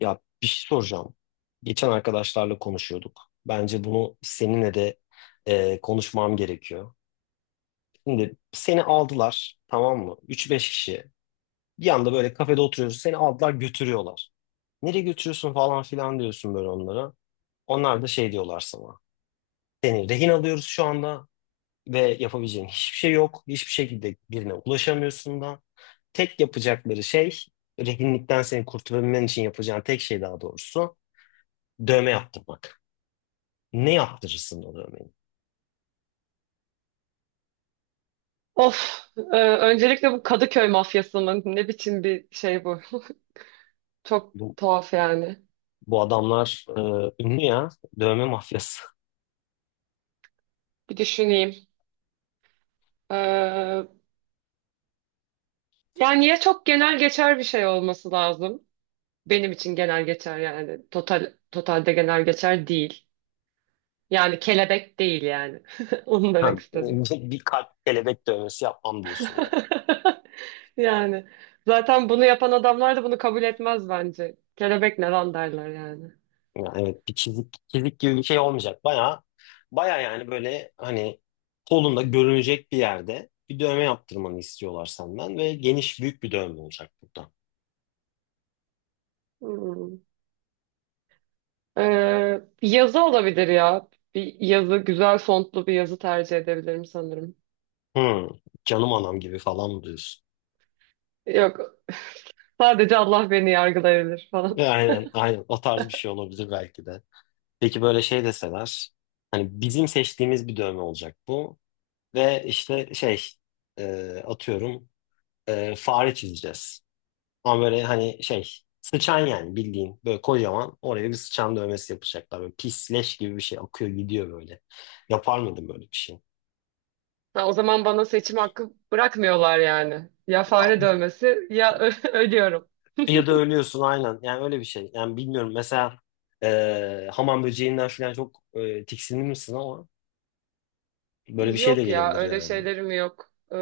Ya bir şey soracağım. Geçen arkadaşlarla konuşuyorduk. Bence bunu seninle de konuşmam gerekiyor. Şimdi seni aldılar tamam mı? Üç beş kişi. Bir anda böyle kafede oturuyorsun. Seni aldılar götürüyorlar. Nereye götürüyorsun falan filan diyorsun böyle onlara. Onlar da şey diyorlar sana. Seni rehin alıyoruz şu anda ve yapabileceğin hiçbir şey yok. Hiçbir şekilde birine ulaşamıyorsun da. Tek yapacakları şey rehinlikten seni kurtulabilmen için yapacağın tek şey daha doğrusu dövme yaptırmak. Ne yaptırırsın o dövmeyi? Of, öncelikle bu Kadıköy mafyası mı? Ne biçim bir şey bu? Çok Bu, tuhaf yani. bu adamlar ünlü ya. Dövme mafyası. Bir düşüneyim. E, yani ya çok genel geçer bir şey olması lazım. Benim için genel geçer yani. Totalde genel geçer değil. Yani kelebek değil yani. Onu Ha, demek istedim. bir kalp kelebek dövmesi yapmam diyorsun yani. Yani zaten bunu yapan adamlar da bunu kabul etmez bence. Kelebek ne lan derler yani. Yani evet bir çizik, çizik gibi bir şey olmayacak. Baya baya yani böyle hani kolunda görünecek bir yerde bir dövme yaptırmanı istiyorlar senden ve geniş büyük bir dövme olacak burada. Hmm. Bir yazı olabilir ya. Bir yazı, güzel fontlu bir yazı tercih edebilirim sanırım. Hmm, Canım anam gibi falan mı diyorsun? Yok, sadece Allah beni yargılayabilir falan. Aynen aynen, o tarz bir şey olabilir belki de. Peki böyle şey deseler hani bizim seçtiğimiz bir dövme olacak bu. Ve işte şey atıyorum fare çizeceğiz. Ama böyle hani şey sıçan yani bildiğin böyle kocaman oraya bir sıçan dövmesi yapacaklar. Böyle pis leş gibi bir şey akıyor gidiyor böyle. Yapar mıydım böyle bir şey? Ha, o zaman bana seçim hakkı bırakmıyorlar yani. Ya fare dövmesi ya ölüyorum. Ya da ölüyorsun aynen yani, öyle bir şey. Yani bilmiyorum, mesela hamam böceğinden falan çok tiksinir misin ama böyle bir şey de Yok ya gelebilir öyle yani. şeylerim yok.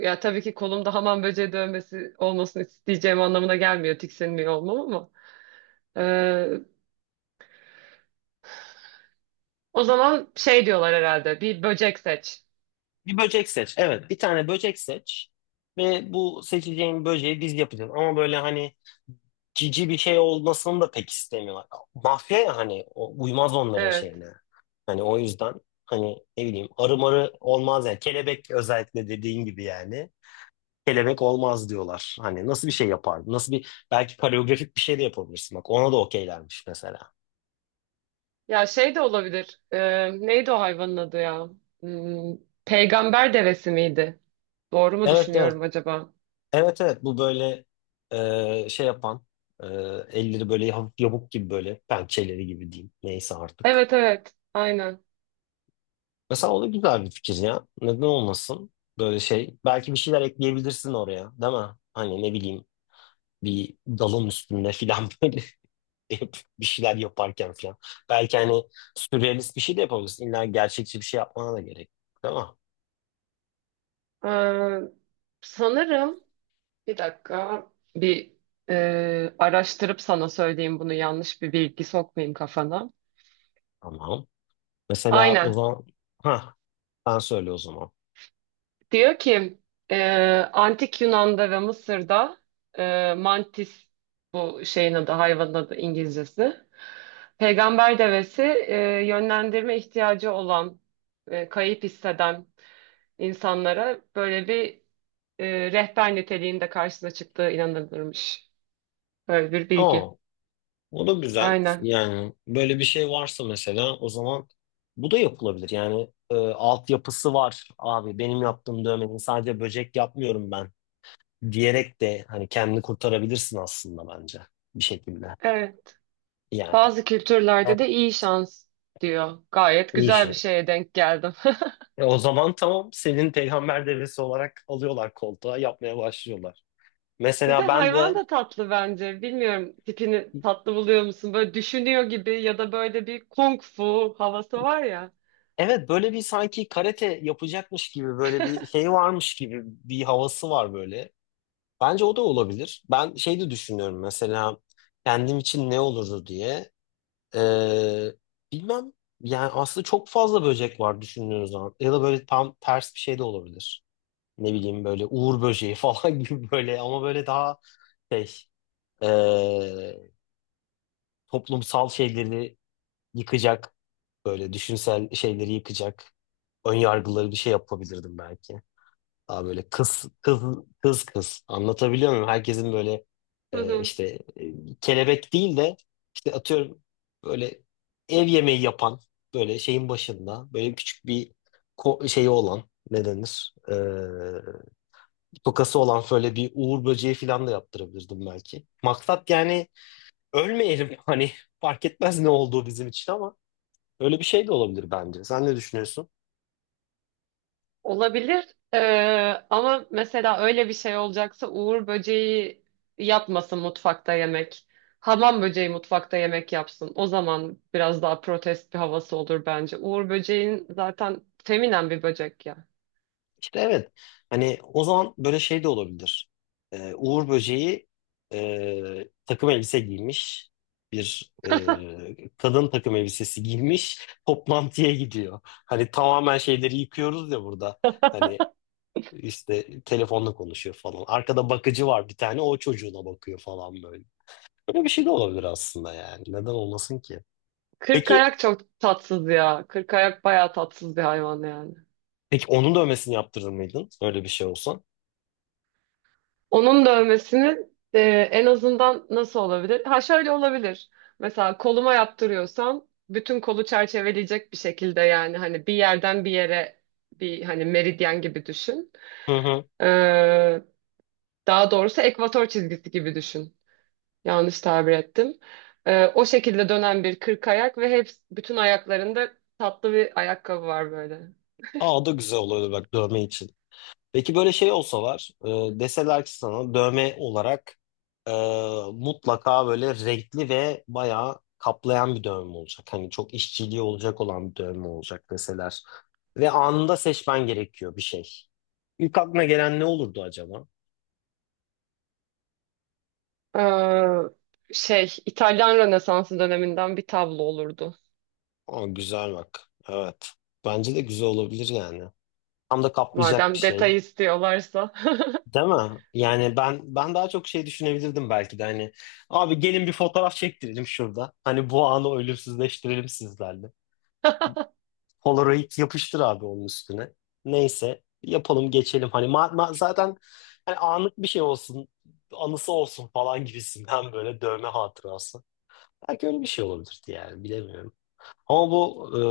Ya tabii ki kolumda hamam böceği dövmesi olmasını isteyeceğim anlamına gelmiyor tiksinmiyor olmam ama. Ee, o zaman şey diyorlar herhalde bir böcek seç. Bir böcek seç. Evet, bir tane böcek seç ve bu seçeceğin böceği biz yapacağız. Ama böyle hani cici bir şey olmasını da pek istemiyorlar. Mafya ya, hani o, uymaz onların Evet. şeyine. Hani o yüzden hani ne bileyim arı marı olmaz yani. Kelebek özellikle dediğin gibi yani. Kelebek olmaz diyorlar. Hani nasıl bir şey yapardın? Nasıl bir, belki koreografik bir şey de yapabilirsin. Bak ona da okeylermiş mesela. Ya şey de olabilir. Neydi o hayvanın adı ya? Hmm, peygamber devesi miydi? Doğru mu Evet evet. düşünüyorum acaba? Evet evet, bu böyle şey yapan, e, elleri böyle hafif yamuk gibi, böyle pençeleri gibi diyeyim, neyse artık. Evet evet aynen. Mesela o da güzel bir fikir ya. Neden olmasın böyle şey. Belki bir şeyler ekleyebilirsin oraya, değil mi? Hani ne bileyim, bir dalın üstünde filan böyle hep bir şeyler yaparken filan. Belki hani sürrealist bir şey de yapabilirsin. İlla gerçekçi bir şey yapmana da gerek yok, değil mi? Ee, sanırım. Bir dakika. Bir araştırıp sana söyleyeyim bunu yanlış bir bilgi sokmayayım kafana. Tamam. Mesela o Aynen. zaman ha, ben söyle o zaman. Diyor ki e, Antik Yunan'da ve Mısır'da mantis bu şeyin adı hayvanın adı İngilizcesi. Peygamber devesi yönlendirme ihtiyacı olan kayıp hisseden insanlara böyle bir rehber niteliğinde karşısına çıktığı inanılırmış. Böyle bir bilgi. Oo. O da güzel. Aynen. Yani böyle bir şey varsa mesela o zaman bu da yapılabilir. Yani altyapısı var abi benim yaptığım dövmenin, sadece böcek yapmıyorum ben diyerek de hani kendini kurtarabilirsin aslında bence bir şekilde. Evet. Yani Bazı kültürlerde de iyi şans diyor. Gayet güzel bir inşallah. şeye denk geldim. O zaman tamam, senin peygamber devesi olarak alıyorlar, koltuğa yapmaya başlıyorlar. Bir de Mesela ben hayvan de da tatlı bence. Bilmiyorum tipini tatlı buluyor musun? Böyle düşünüyor gibi ya da böyle bir kung fu havası var ya. evet, böyle bir sanki karate yapacakmış gibi, böyle bir şey varmış gibi bir havası var böyle. Bence o da olabilir. Ben şey de düşünüyorum mesela, kendim için ne olurdu diye. Ee, Bilmem, yani aslında çok fazla böcek var düşündüğünüz zaman. Ya da böyle tam ters bir şey de olabilir. Ne bileyim böyle uğur böceği falan gibi, böyle ama böyle daha şey, ee, toplumsal şeyleri yıkacak, böyle düşünsel şeyleri yıkacak, ön yargıları, bir şey yapabilirdim belki. Daha böyle kız kız, kız kız, anlatabiliyor muyum? Herkesin böyle Hı hı. işte kelebek değil de, işte atıyorum böyle ev yemeği yapan, böyle şeyin başında böyle küçük bir şeyi olan, ne denir? Tokası olan şöyle bir uğur böceği falan da yaptırabilirdim belki. Maksat yani ölmeyelim hani, fark etmez ne olduğu bizim için, ama öyle bir şey de olabilir bence. Sen ne düşünüyorsun? Olabilir. Ama mesela öyle bir şey olacaksa Uğur böceği yapmasın mutfakta yemek. Hamam böceği mutfakta yemek yapsın. O zaman biraz daha protest bir havası olur bence. Uğur böceğin zaten feminen bir böcek ya. İşte evet. Hani o zaman böyle şey de olabilir. Uğur Böceği takım elbise giymiş. Bir kadın takım elbisesi giymiş. Toplantıya gidiyor. Hani tamamen şeyleri yıkıyoruz ya burada. Hani işte telefonla konuşuyor falan. Arkada bakıcı var bir tane. O çocuğuna bakıyor falan böyle. Böyle bir şey de olabilir aslında yani. Neden olmasın ki? Kırk Peki, ayak çok tatsız ya. Kırk ayak bayağı tatsız bir hayvan yani. peki onun dövmesini yaptırır mıydın? Öyle bir şey olsa. Onun dövmesinin en azından nasıl olabilir? Ha şöyle olabilir. Mesela koluma yaptırıyorsan bütün kolu çerçeveleyecek bir şekilde, yani hani bir yerden bir yere, bir hani meridyen gibi düşün. Hı hı. Ee, daha doğrusu ekvator çizgisi gibi düşün. Yanlış tabir ettim. O şekilde dönen bir kırk ayak ve hep bütün ayaklarında tatlı bir ayakkabı var böyle. Aa, o da güzel olurdu bak, dövme için. Peki böyle şey olsa var, deseler ki sana dövme olarak e, mutlaka böyle renkli ve bayağı kaplayan bir dövme olacak. Hani çok işçiliği olacak olan bir dövme olacak deseler. Ve anında seçmen gerekiyor bir şey. İlk aklına gelen ne olurdu acaba? Şey İtalyan Rönesansı döneminden bir tablo olurdu. Aa, güzel bak. Evet. Bence de güzel olabilir yani. Tam da kaplayacak bir Madem detay şey. istiyorlarsa. Değil mi? Yani ben daha çok şey düşünebilirdim belki de hani, abi gelin bir fotoğraf çektirelim şurada. Hani bu anı ölümsüzleştirelim sizlerle. Polaroid yapıştır abi onun üstüne. Neyse yapalım geçelim. Hani zaten hani anlık bir şey olsun, anısı olsun falan gibisinden, böyle dövme hatırası. Belki öyle bir şey olabilirdi yani, bilemiyorum. Ama bu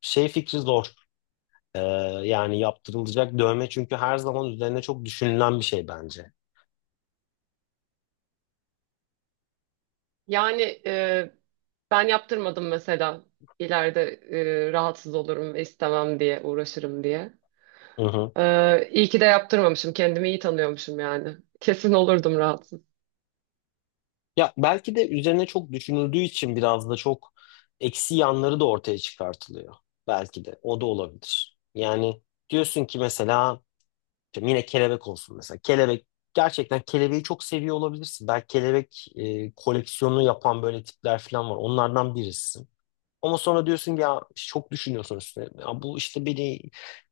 şey fikri zor. E, Yani yaptırılacak dövme çünkü her zaman üzerine çok düşünülen bir şey bence. Yani ben yaptırmadım mesela. İleride rahatsız olurum ve istemem diye uğraşırım diye. Hı hı. İyi ki de yaptırmamışım. Kendimi iyi tanıyormuşum yani. Kesin olurdum rahatsız. Ya belki de üzerine çok düşünüldüğü için biraz da çok eksi yanları da ortaya çıkartılıyor. Belki de o da olabilir. Yani diyorsun ki mesela, işte yine kelebek olsun mesela. Kelebek, gerçekten kelebeği çok seviyor olabilirsin. Belki kelebek koleksiyonu yapan böyle tipler falan var. Onlardan birisin. Ama sonra diyorsun ki, ya işte çok düşünüyorsun üstüne. Ya bu işte beni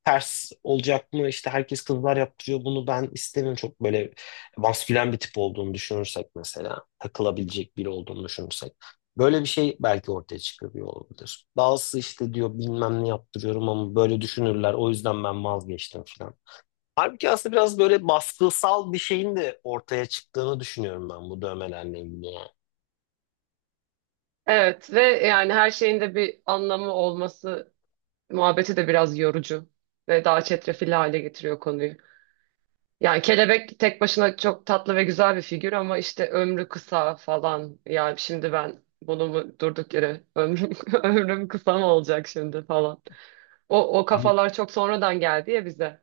ters olacak mı? İşte herkes kızlar yaptırıyor bunu, ben istemiyorum. Çok böyle maskülen bir tip olduğunu düşünürsek mesela. Takılabilecek biri olduğunu düşünürsek. Böyle bir şey belki ortaya çıkıyor olabilir. Bazısı işte diyor bilmem ne yaptırıyorum ama böyle düşünürler. O yüzden ben vazgeçtim falan. Halbuki aslında biraz böyle baskısal bir şeyin de ortaya çıktığını düşünüyorum ben bu dövmelerle ilgili. Evet, ve yani her şeyin de bir anlamı olması muhabbeti de biraz yorucu ve daha çetrefilli hale getiriyor konuyu. Yani kelebek tek başına çok tatlı ve güzel bir figür ama işte ömrü kısa falan. Yani şimdi ben bunu mu, durduk yere ömrüm, ömrüm kısa mı olacak şimdi falan. O, o Yani. kafalar çok sonradan geldi ya bize.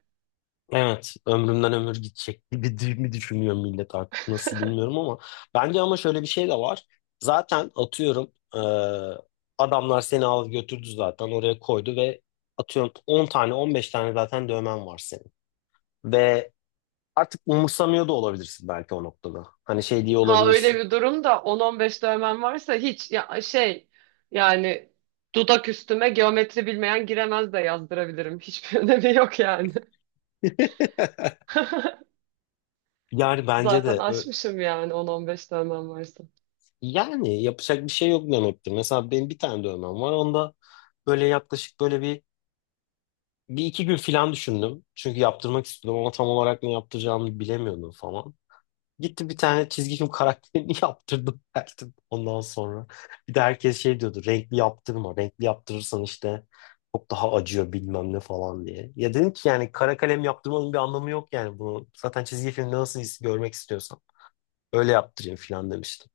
Evet, ömrümden ömür gidecek gibi mi düşünüyor millet artık, nasıl bilmiyorum, ama bence ama şöyle bir şey de var. Zaten atıyorum, adamlar seni alıp götürdü, zaten oraya koydu ve atıyorum 10 tane 15 tane zaten dövmen var senin. Ve artık umursamıyor da olabilirsin belki o noktada. Hani şey diye Ha öyle olabilirsin. bir durumda 10-15 dövmen varsa hiç ya şey, yani dudak üstüme geometri bilmeyen giremez de yazdırabilirim. Hiçbir önemi yok yani. Yani bence Zaten de aşmışım yani 10-15 dövmem varsa. yani yapacak bir şey yok demektir. Mesela benim bir tane dövmem var. Onda böyle yaklaşık böyle bir iki gün filan düşündüm. Çünkü yaptırmak istiyordum ama tam olarak ne yaptıracağımı bilemiyordum falan. Gitti bir tane çizgi film karakterini yaptırdım geldim ondan sonra. Bir de herkes şey diyordu, renkli yaptırma. Renkli yaptırırsan işte çok daha acıyor bilmem ne falan diye. Ya dedim ki yani, kara kalem yaptırmanın bir anlamı yok yani bunu. Zaten çizgi filmde nasıl görmek istiyorsan öyle yaptırayım filan demiştim.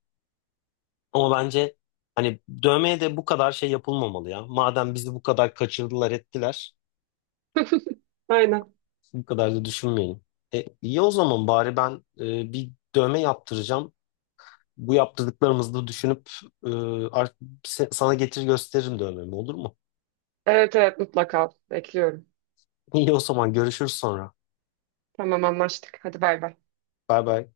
Ama bence hani dövmeye de bu kadar şey yapılmamalı ya. Madem bizi bu kadar kaçırdılar ettiler. Aynen. Bu kadar da düşünmeyelim. İyi o zaman bari ben bir dövme yaptıracağım. Bu yaptırdıklarımızı da düşünüp e, art- sana getir gösteririm dövmemi, olur mu? Evet evet mutlaka bekliyorum. İyi o zaman görüşürüz sonra. Tamam anlaştık. Hadi bay bay. Bay bay.